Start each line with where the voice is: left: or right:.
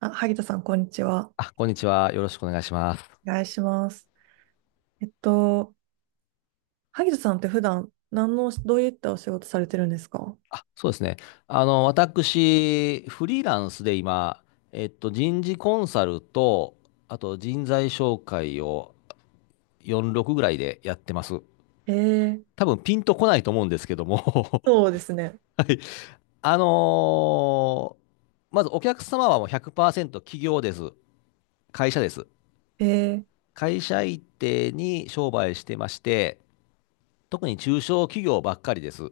right: あ、萩田さん、こんにちは。
left: あ、こんにちは。よろしくお願いします。
right: お願いします。えっと、萩田さんって普段、どういったお仕事されてるんですか？
left: あ、そうですね。あの、私、フリーランスで今、人事コンサルと、あと人材紹介を46ぐらいでやってます。
right: えー、
left: 多分ピンとこないと思うんですけども。
right: そうですね。
left: はい。あのーまずお客様はもう100%企業です。会社です。
right: えー、
left: 会社一定に商売してまして、特に中小企業ばっかりです。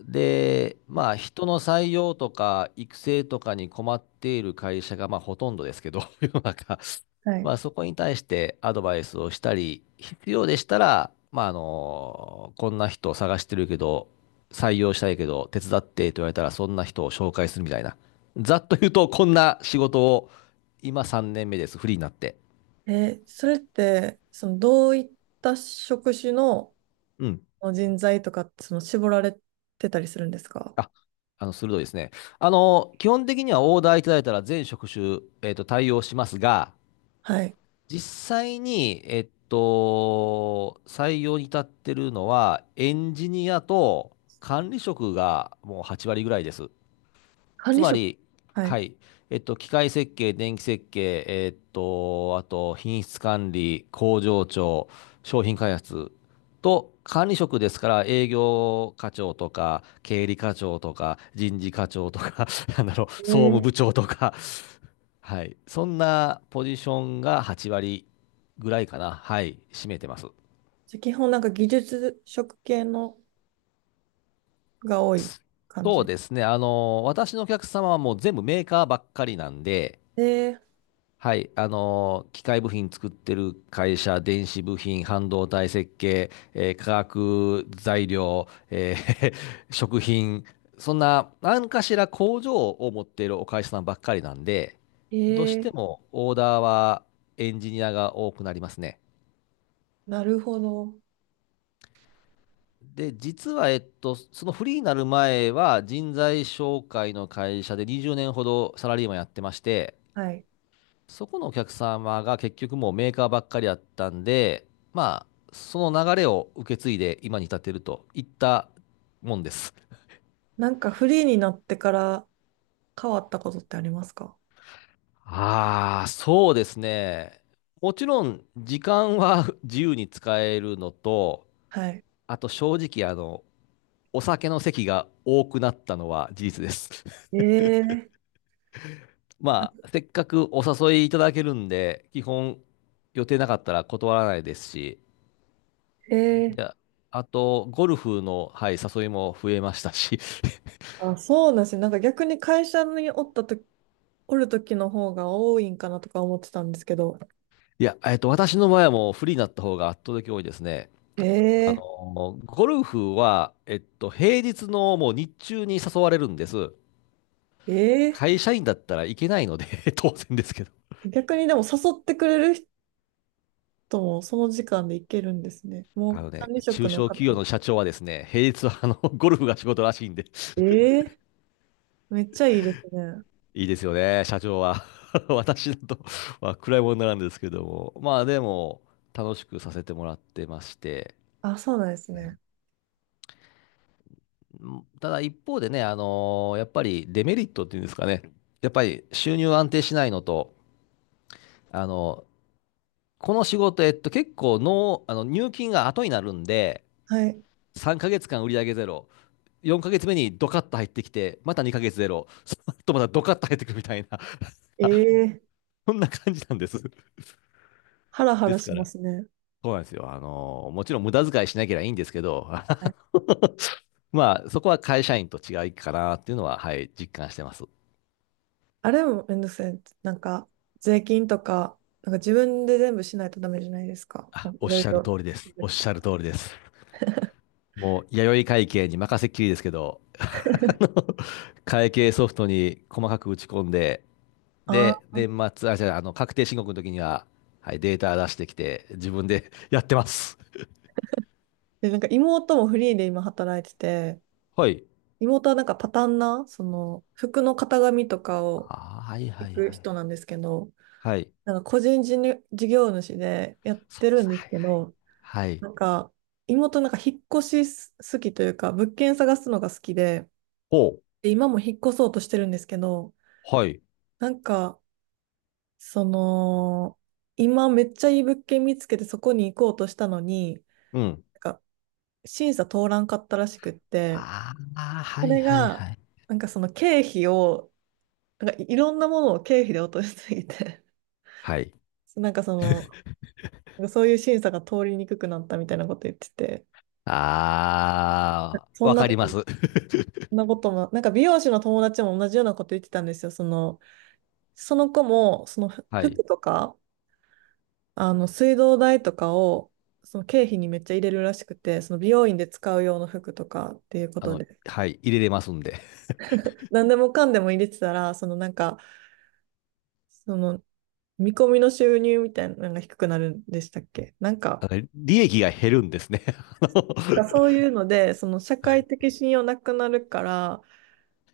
left: で、まあ、人の採用とか育成とかに困っている会社が、まあ、ほとんどですけど、世の中。
right: はい。
left: まあ、そこに対してアドバイスをしたり、必要でしたら、まあ、あの、こんな人を探してるけど、採用したいけど、手伝ってと言われたら、そんな人を紹介するみたいな。ざっと言うと、こんな仕事を、今3年目です、フリーになって。
right: それって、どういった職種の
left: うん。
right: 人材とかって、絞られてたりするんですか？
left: あ、あの、鋭いですね。あの、基本的にはオーダーいただいたら全職種、対応しますが、
right: はい。
left: 実際に、採用に至ってるのは、エンジニアと管理職がもう8割ぐらいです。
right: 管
left: つ
right: 理
left: ま
right: 職。
left: り、
right: はい。
left: はい、機械設計、電気設計、あと、品質管理、工場長、商品開発と、管理職ですから、営業課長とか、経理課長とか、人事課長とか、なんだろう、総
right: え
left: 務部
right: ー
left: 長とか、はい。そんなポジションが8割ぐらいかな。はい。占めてます。
right: じゃあ基本、なんか技術職系のが多い
left: す
right: 感
left: そう
right: じ。
left: ですね。あの、私のお客様はもう全部メーカーばっかりなんで、
right: で、
left: はい。あの、機械部品作ってる会社、電子部品、半導体設計、化学材料、食品、そんな何かしら工場を持っているお会社さんばっかりなんで、
right: え
left: どうして
right: ー、
left: もオーダーはエンジニアが多くなりますね。
right: なるほど。
left: で、実は、そのフリーになる前は、人材紹介の会社で20年ほどサラリーマンやってまして、
right: はい。
left: そこのお客様が結局もうメーカーばっかりだったんで、まあ、その流れを受け継いで今に至っているといったもんです。
right: なんかフリーになってから変わったことってありますか？
left: ああ、そうですね。もちろん、時間は 自由に使えるのと、
right: はい。
left: あと正直、あの、お酒の席が多くなったのは事実です。
right: えー、
left: まあ、せっかくお誘いいただけるんで、基本予定なかったら断らないですし、
right: えー、
left: でああと、ゴルフの、はい、誘いも増えましたし、
right: あ、そうなんですね。なんか逆に会社におるときの方が多いんかなとか思ってたんですけど。
left: いや、私の場合はもうフリーになった方が圧倒的に多いですね。あ
right: え
left: の、ゴルフは、平日のもう日中に誘われるんです。
right: ー、え
left: 会社員だったらいけないので 当然ですけど。
right: 逆にでも誘ってくれる人もその時間で行けるんですね。も
left: あ
right: う
left: のね、
right: 管理職
left: 中
right: の
left: 小企業
right: 方。
left: の社長はですね、平日はあの、ゴルフが仕事らしいんで。
right: えー、めっちゃいいですね。
left: いいですよね、社長は。私だとまあ暗いものなんですけども、まあでも、楽しくさせてもらってまして、
right: あ、そうなんです
left: はい。
right: ね。
left: うん。ただ一方でね、やっぱりデメリットっていうんですかね、やっぱり収入安定しないのと、あのこの仕事、結構の、あの入金が後になるんで、
right: はい。
left: 3ヶ月間売上ゼロ、4ヶ月目にドカッと入ってきて、また2ヶ月ゼロ、その後またドカッと入ってくるみたいな、
right: ええ、
left: そんな感じなんです。
right: ハラハ
left: で
right: ラ
left: す
right: し
left: か
right: ま
left: ら、
right: すね。
left: そうなんですよ。あの、もちろん無駄遣いしなければいいんですけど、
right: はい。
left: まあ、そこは会社員と違いかなっていうのは、はい、実感してます。
right: あれもめんどくさい。なんか、税金とか、なんか自分で全部しないとダメじゃないですか。な
left: あ、
right: んか
left: お
right: い
left: っ
right: ろい
left: しゃる通
right: ろ
left: りで
right: 手
left: す。
right: 続
left: おっ
right: き
left: し
right: と
left: ゃる
right: か。
left: 通りです。もう、弥生会計に任せっきりですけど、あの会計ソフトに細かく打ち込んで、
right: あ
left: で、
right: あ。
left: 年末、あ、じゃあ、あの、確定申告の時には、はい、データ出してきて、自分で やってます。
right: で、なんか妹もフリーで今働いてて、
left: はい。
right: 妹はなんかパターンな、服の型紙とかを
left: あー、はいは
right: 行
left: い
right: く
left: はい。
right: 人なんですけど、
left: はい。
right: なんか個人事業主でやっ
left: そう
right: て
left: で
right: るん
left: す。
right: です
left: はい
right: け
left: はい。
right: ど、
left: はい。
right: なんか、妹なんか引っ越し好きというか、物件探すのが好きで、
left: お、
right: で、今も引っ越そうとしてるんですけど、
left: はい。
right: なんか、その、今めっちゃいい物件見つけてそこに行こうとしたのに、
left: うん。
right: なんか審査通らんかったらしくって、
left: ああ、は
right: そ
left: い
right: れ
left: はい
right: が、
left: はい。
right: なんかその経費を、なんかいろんなものを経費で落としすぎて、
left: はい。
right: なんかそういう審査が通りにくくなったみたいなこと言ってて、
left: ああ、
right: そん
left: わ
right: な
left: か
right: こ
left: りま
right: と、
left: す。
right: そんなことも、なんか美容師の友達も同じようなこと言ってたんですよ。その子も、その
left: はい。
right: 服とか、水道代とかを、その経費にめっちゃ入れるらしくて、その美容院で使う用の服とかっていうこ
left: あ
right: と
left: の、
right: で、
left: はい。入れれますんで。
right: 何でもかんでも入れてたら、その見込みの収入みたいなのが低くなるんでしたっけなんか、
left: あの利益が減るんですね。あの
right: なんかそういうので、その社
left: は
right: 会
left: い。
right: 的信用なくなるから、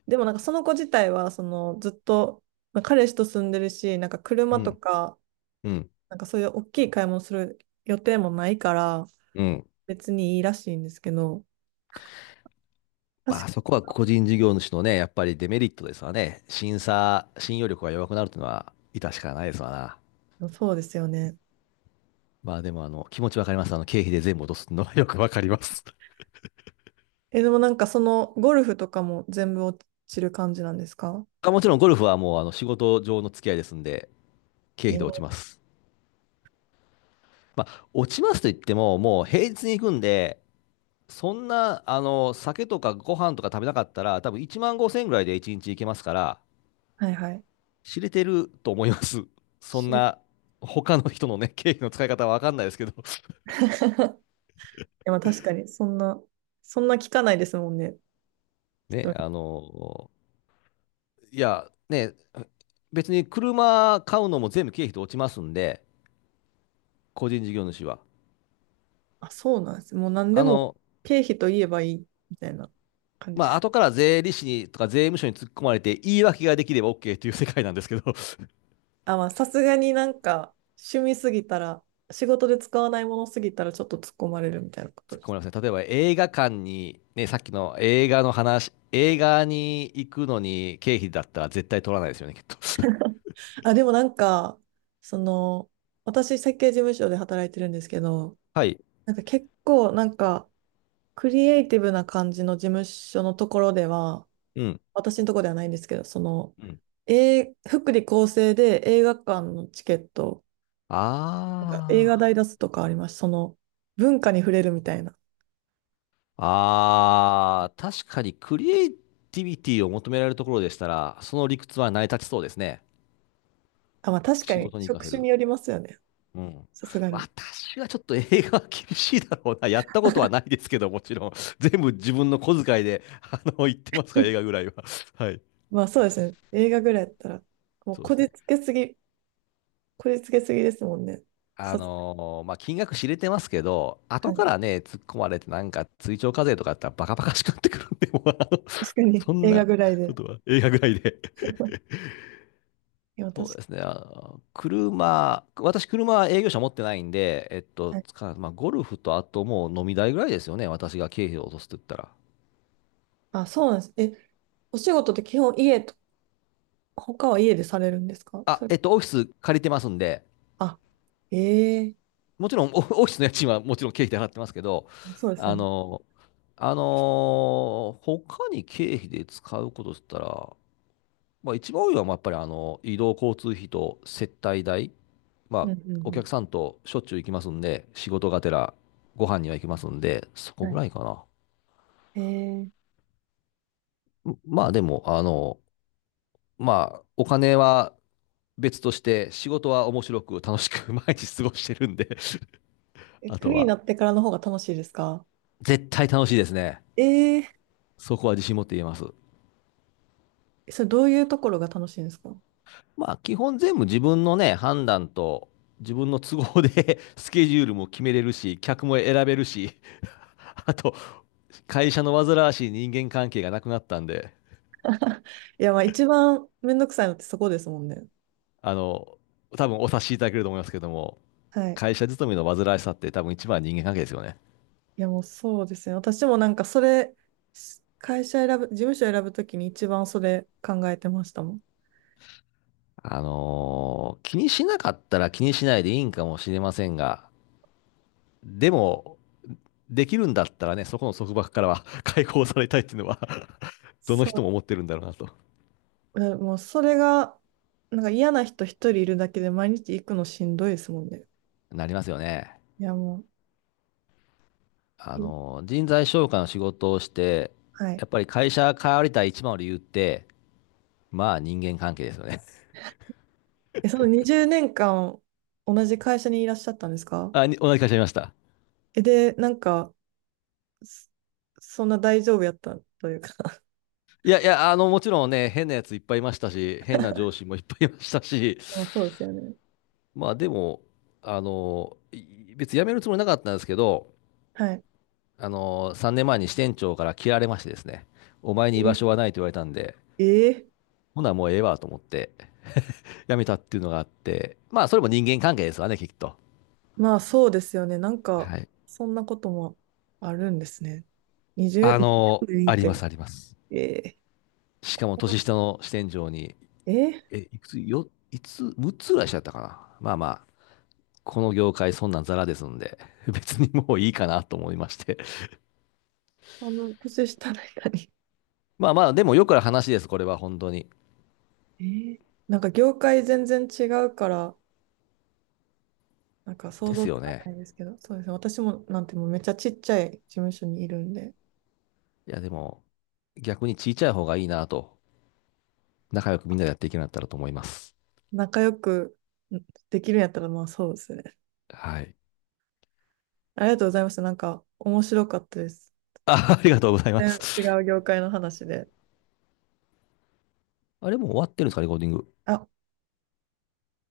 right: でもなんかその子自体は、ずっと、まあ彼氏と住んでるし、なんか車
left: う
right: と
left: ん。
right: か、
left: うん。
right: なんかそういう大きい買い物する予定もないから、
left: うん。
right: 別にいいらしいんですけど、確
left: まあ、そ
right: か
left: こは個人事業主のね、やっぱりデメリットですわね。審査、信用力が弱くなるというのは、致し方ないですわな。
right: にそうですよね。
left: まあ、でも、あの、気持ちわかります。あの、経費で全部落とすのはよくわかります。
right: え、でもなんかそのゴルフとかも全部落ちる感じなんですか？
left: あもちろん、ゴルフはもう、あの、仕事上の付き合いですんで、経
right: え
left: 費で
right: ー
left: 落ちます。まあ、落ちますと言っても、もう平日に行くんで、そんな、あの、酒とかご飯とか食べなかったら、多分1万5千ぐらいで1日行けますから、
right: はいはい。
left: 知れてると思います。そん
right: い
left: な、他の人のね、経費の使い方は分かんないですけど。
right: やまあ確かに、そんな聞かないですもんね。人
left: ね、
right: に。
left: あの、いや、ね、別に車買うのも全部経費で落ちますんで、個人事業主は。
right: あ、そうなんです。もう何で
left: あ
right: も
left: の、
right: 経費と言えばいいみたいな感じで
left: まあ、
right: す。
left: 後から税理士にとか税務署に突っ込まれて言い訳ができれば OK っていう世界なんですけど。
right: あ、まあさすがになんか趣味すぎたら、仕事で使わないものすぎたらちょっと突っ込まれるみたいなこと
left: 突っ
right: で
left: 込み
right: す。
left: ますね。例えば映画館に、ね、さっきの映画の話、映画に行くのに経費だったら絶対取らないですよね、きっと。
right: あ、でもなんか、その、私設計事務所で働いてるんですけど、
left: はい。
right: なんか結構なんか、クリエイティブな感じの事務所のところでは、
left: うん。
right: 私のところではないんですけど、
left: うん。
right: 福利厚生で映画館のチケット、なんか映画代
left: ああ。
right: 出すとかあります。その、文化に触れるみたいな。
left: ああ、確かにクリエイティビティを求められるところでしたら、その理屈は成り立ちそうですね。
right: あ、まあ確か
left: 仕
right: に
left: 事に活
right: 職
left: かせ
right: 種
left: る。
right: によりますよね。
left: うん。
right: さすがに。
left: 私はちょっと映画は厳しいだろうな。やったことはないですけど、もちろん。全部自分の小遣いで、あの、行ってますから、映画ぐ らいは。はい。
right: まあそうですね。映画ぐらいだったら、もう
left: そうですね。
right: こじつけすぎですもんね。さす
left: まあ、金額知れてますけど、
right: は
left: 後か
right: い。
left: らね、突っ込まれて、なんか追徴課税とかやったらバカバカしくなってくるんで、もうあの
right: 確か に
left: そん
right: 映画
left: な
right: ぐらい
left: こ
right: で。
left: とは映画ぐらいで。
right: いや、
left: そ
right: 確か
left: うです
right: に。
left: ね、あの車、私、車は営業車持ってないんで、
right: はい。
left: つかまあ、ゴルフとあともう飲み代ぐらいですよね、私が経費を落とすと言ったら。
right: あ、そうなんです。お仕事って基本家と、他は家でされるんですか、
left: あ、
right: それ？
left: オフィス借りてますんで、
right: あ、ええ、
left: もちろんオオフィスの家賃はもちろん経費で払ってますけど、
right: そうですよ
left: あ
right: ね。
left: のーあのー他に経費で使うことって言ったら、まあ、一番多いのは、まあやっぱりあの移動交通費と接待代、
right: う
left: まあ、
right: んうん
left: お
right: うん、
left: 客さんとしょっちゅう行きますんで、仕事がてらご飯には行きますんで、そこ
right: は
left: ぐ
right: い。
left: らいか
right: え
left: な。まあでも、あの、まあ、お金は別として、仕事は面白く楽しく 毎日過ごしてるんで
right: ええ、
left: あ
right: フ
left: と
right: リーに
left: は、
right: なってからの方が楽しいですか？
left: 絶対楽しいですね。
right: ええ。
left: そこは自信持って言えます。
right: それどういうところが楽しいんですか？
left: まあ、基本全部自分のね、判断と、自分の都合で スケジュールも決めれるし、客も選べるし、あと、会社の煩わしい人間関係がなくなったんで、
right: いや、まあ一番めんどくさいのってそこですもんね。
left: あの、多分お察しいただけると思いますけども、
right: はい。
left: 会社勤めの煩わしさって多分一番は人間関係ですよね。
right: いや、もうそうですね。私もなんかそれ、会社選ぶ、事務所選ぶときに一番それ考えてましたもん。
left: 気にしなかったら気にしないでいいんかもしれませんが、でも、できるんだったらね、そこの束縛からは 解放されたいっていうのは どの
right: そ
left: 人
right: う。
left: も思ってるんだろうなと。
right: もうそれが、なんか嫌な人一人いるだけで毎日行くのしんどいですもんね。
left: なりますよね。
right: いや、もう、
left: 人材紹介の仕事をして、
right: はい。
left: やっぱり会社変わりたい一番の理由って、まあ人間関係ですよね。
right: え、その20年間同じ会社にいらっしゃったんです か？
left: あ、同じ会社いました。
right: え、で、なんか、そそんな大丈夫やったというか。
left: いやいや、あの、もちろんね、変なやついっぱいいましたし、変な上司もいっぱいいましたし、
right: まあ、そうですよね。
left: まあでも、あの、別に辞めるつもりなかったんですけど、
right: はい。
left: あの、3年前に支店長から切られましてですね、お前に居場所
right: え、
left: はないと言われたんで、
right: えー
left: ほなもうええわと思って、辞めたっていうのがあって、まあそれも人間関係ですわね、きっと。
right: まあそうですよね。なんか、
left: はい。
right: そんなこともあるんですね。
left: あの、
right: 20年
left: あ
right: い
left: ります、
right: て。
left: あります。
right: え
left: しかも年下の支店長に、
right: ー、え
left: いくつ、よ、いつ、6つぐらいしちゃったかな。まあまこの業界そんなんザラですんで、別にもういいかなと思いまして。
right: 年下の人に。
left: まあまあ、でもよくある話です、これは本当に。
right: えー、なんか業界全然違うから、なんか想
left: で
right: 像
left: す
right: つ
left: よ
right: か
left: ね。
right: ないですけど、そうですね。私もなんてもうめっちゃちっちゃい事務所にいるんで、
left: いや、でも、逆にちいちゃい方がいいなと、仲良くみんなでやっていけるようになかったらと思います。
right: 仲良くできるんやったら、まあそうですね。
left: はい。
right: ありがとうございました。なんか面白かったです。
left: あ、ありがとうございま
right: 全
left: す。
right: 然違う業界の話で。
left: あれもう終わってるんですか、レコーディング？
right: あ、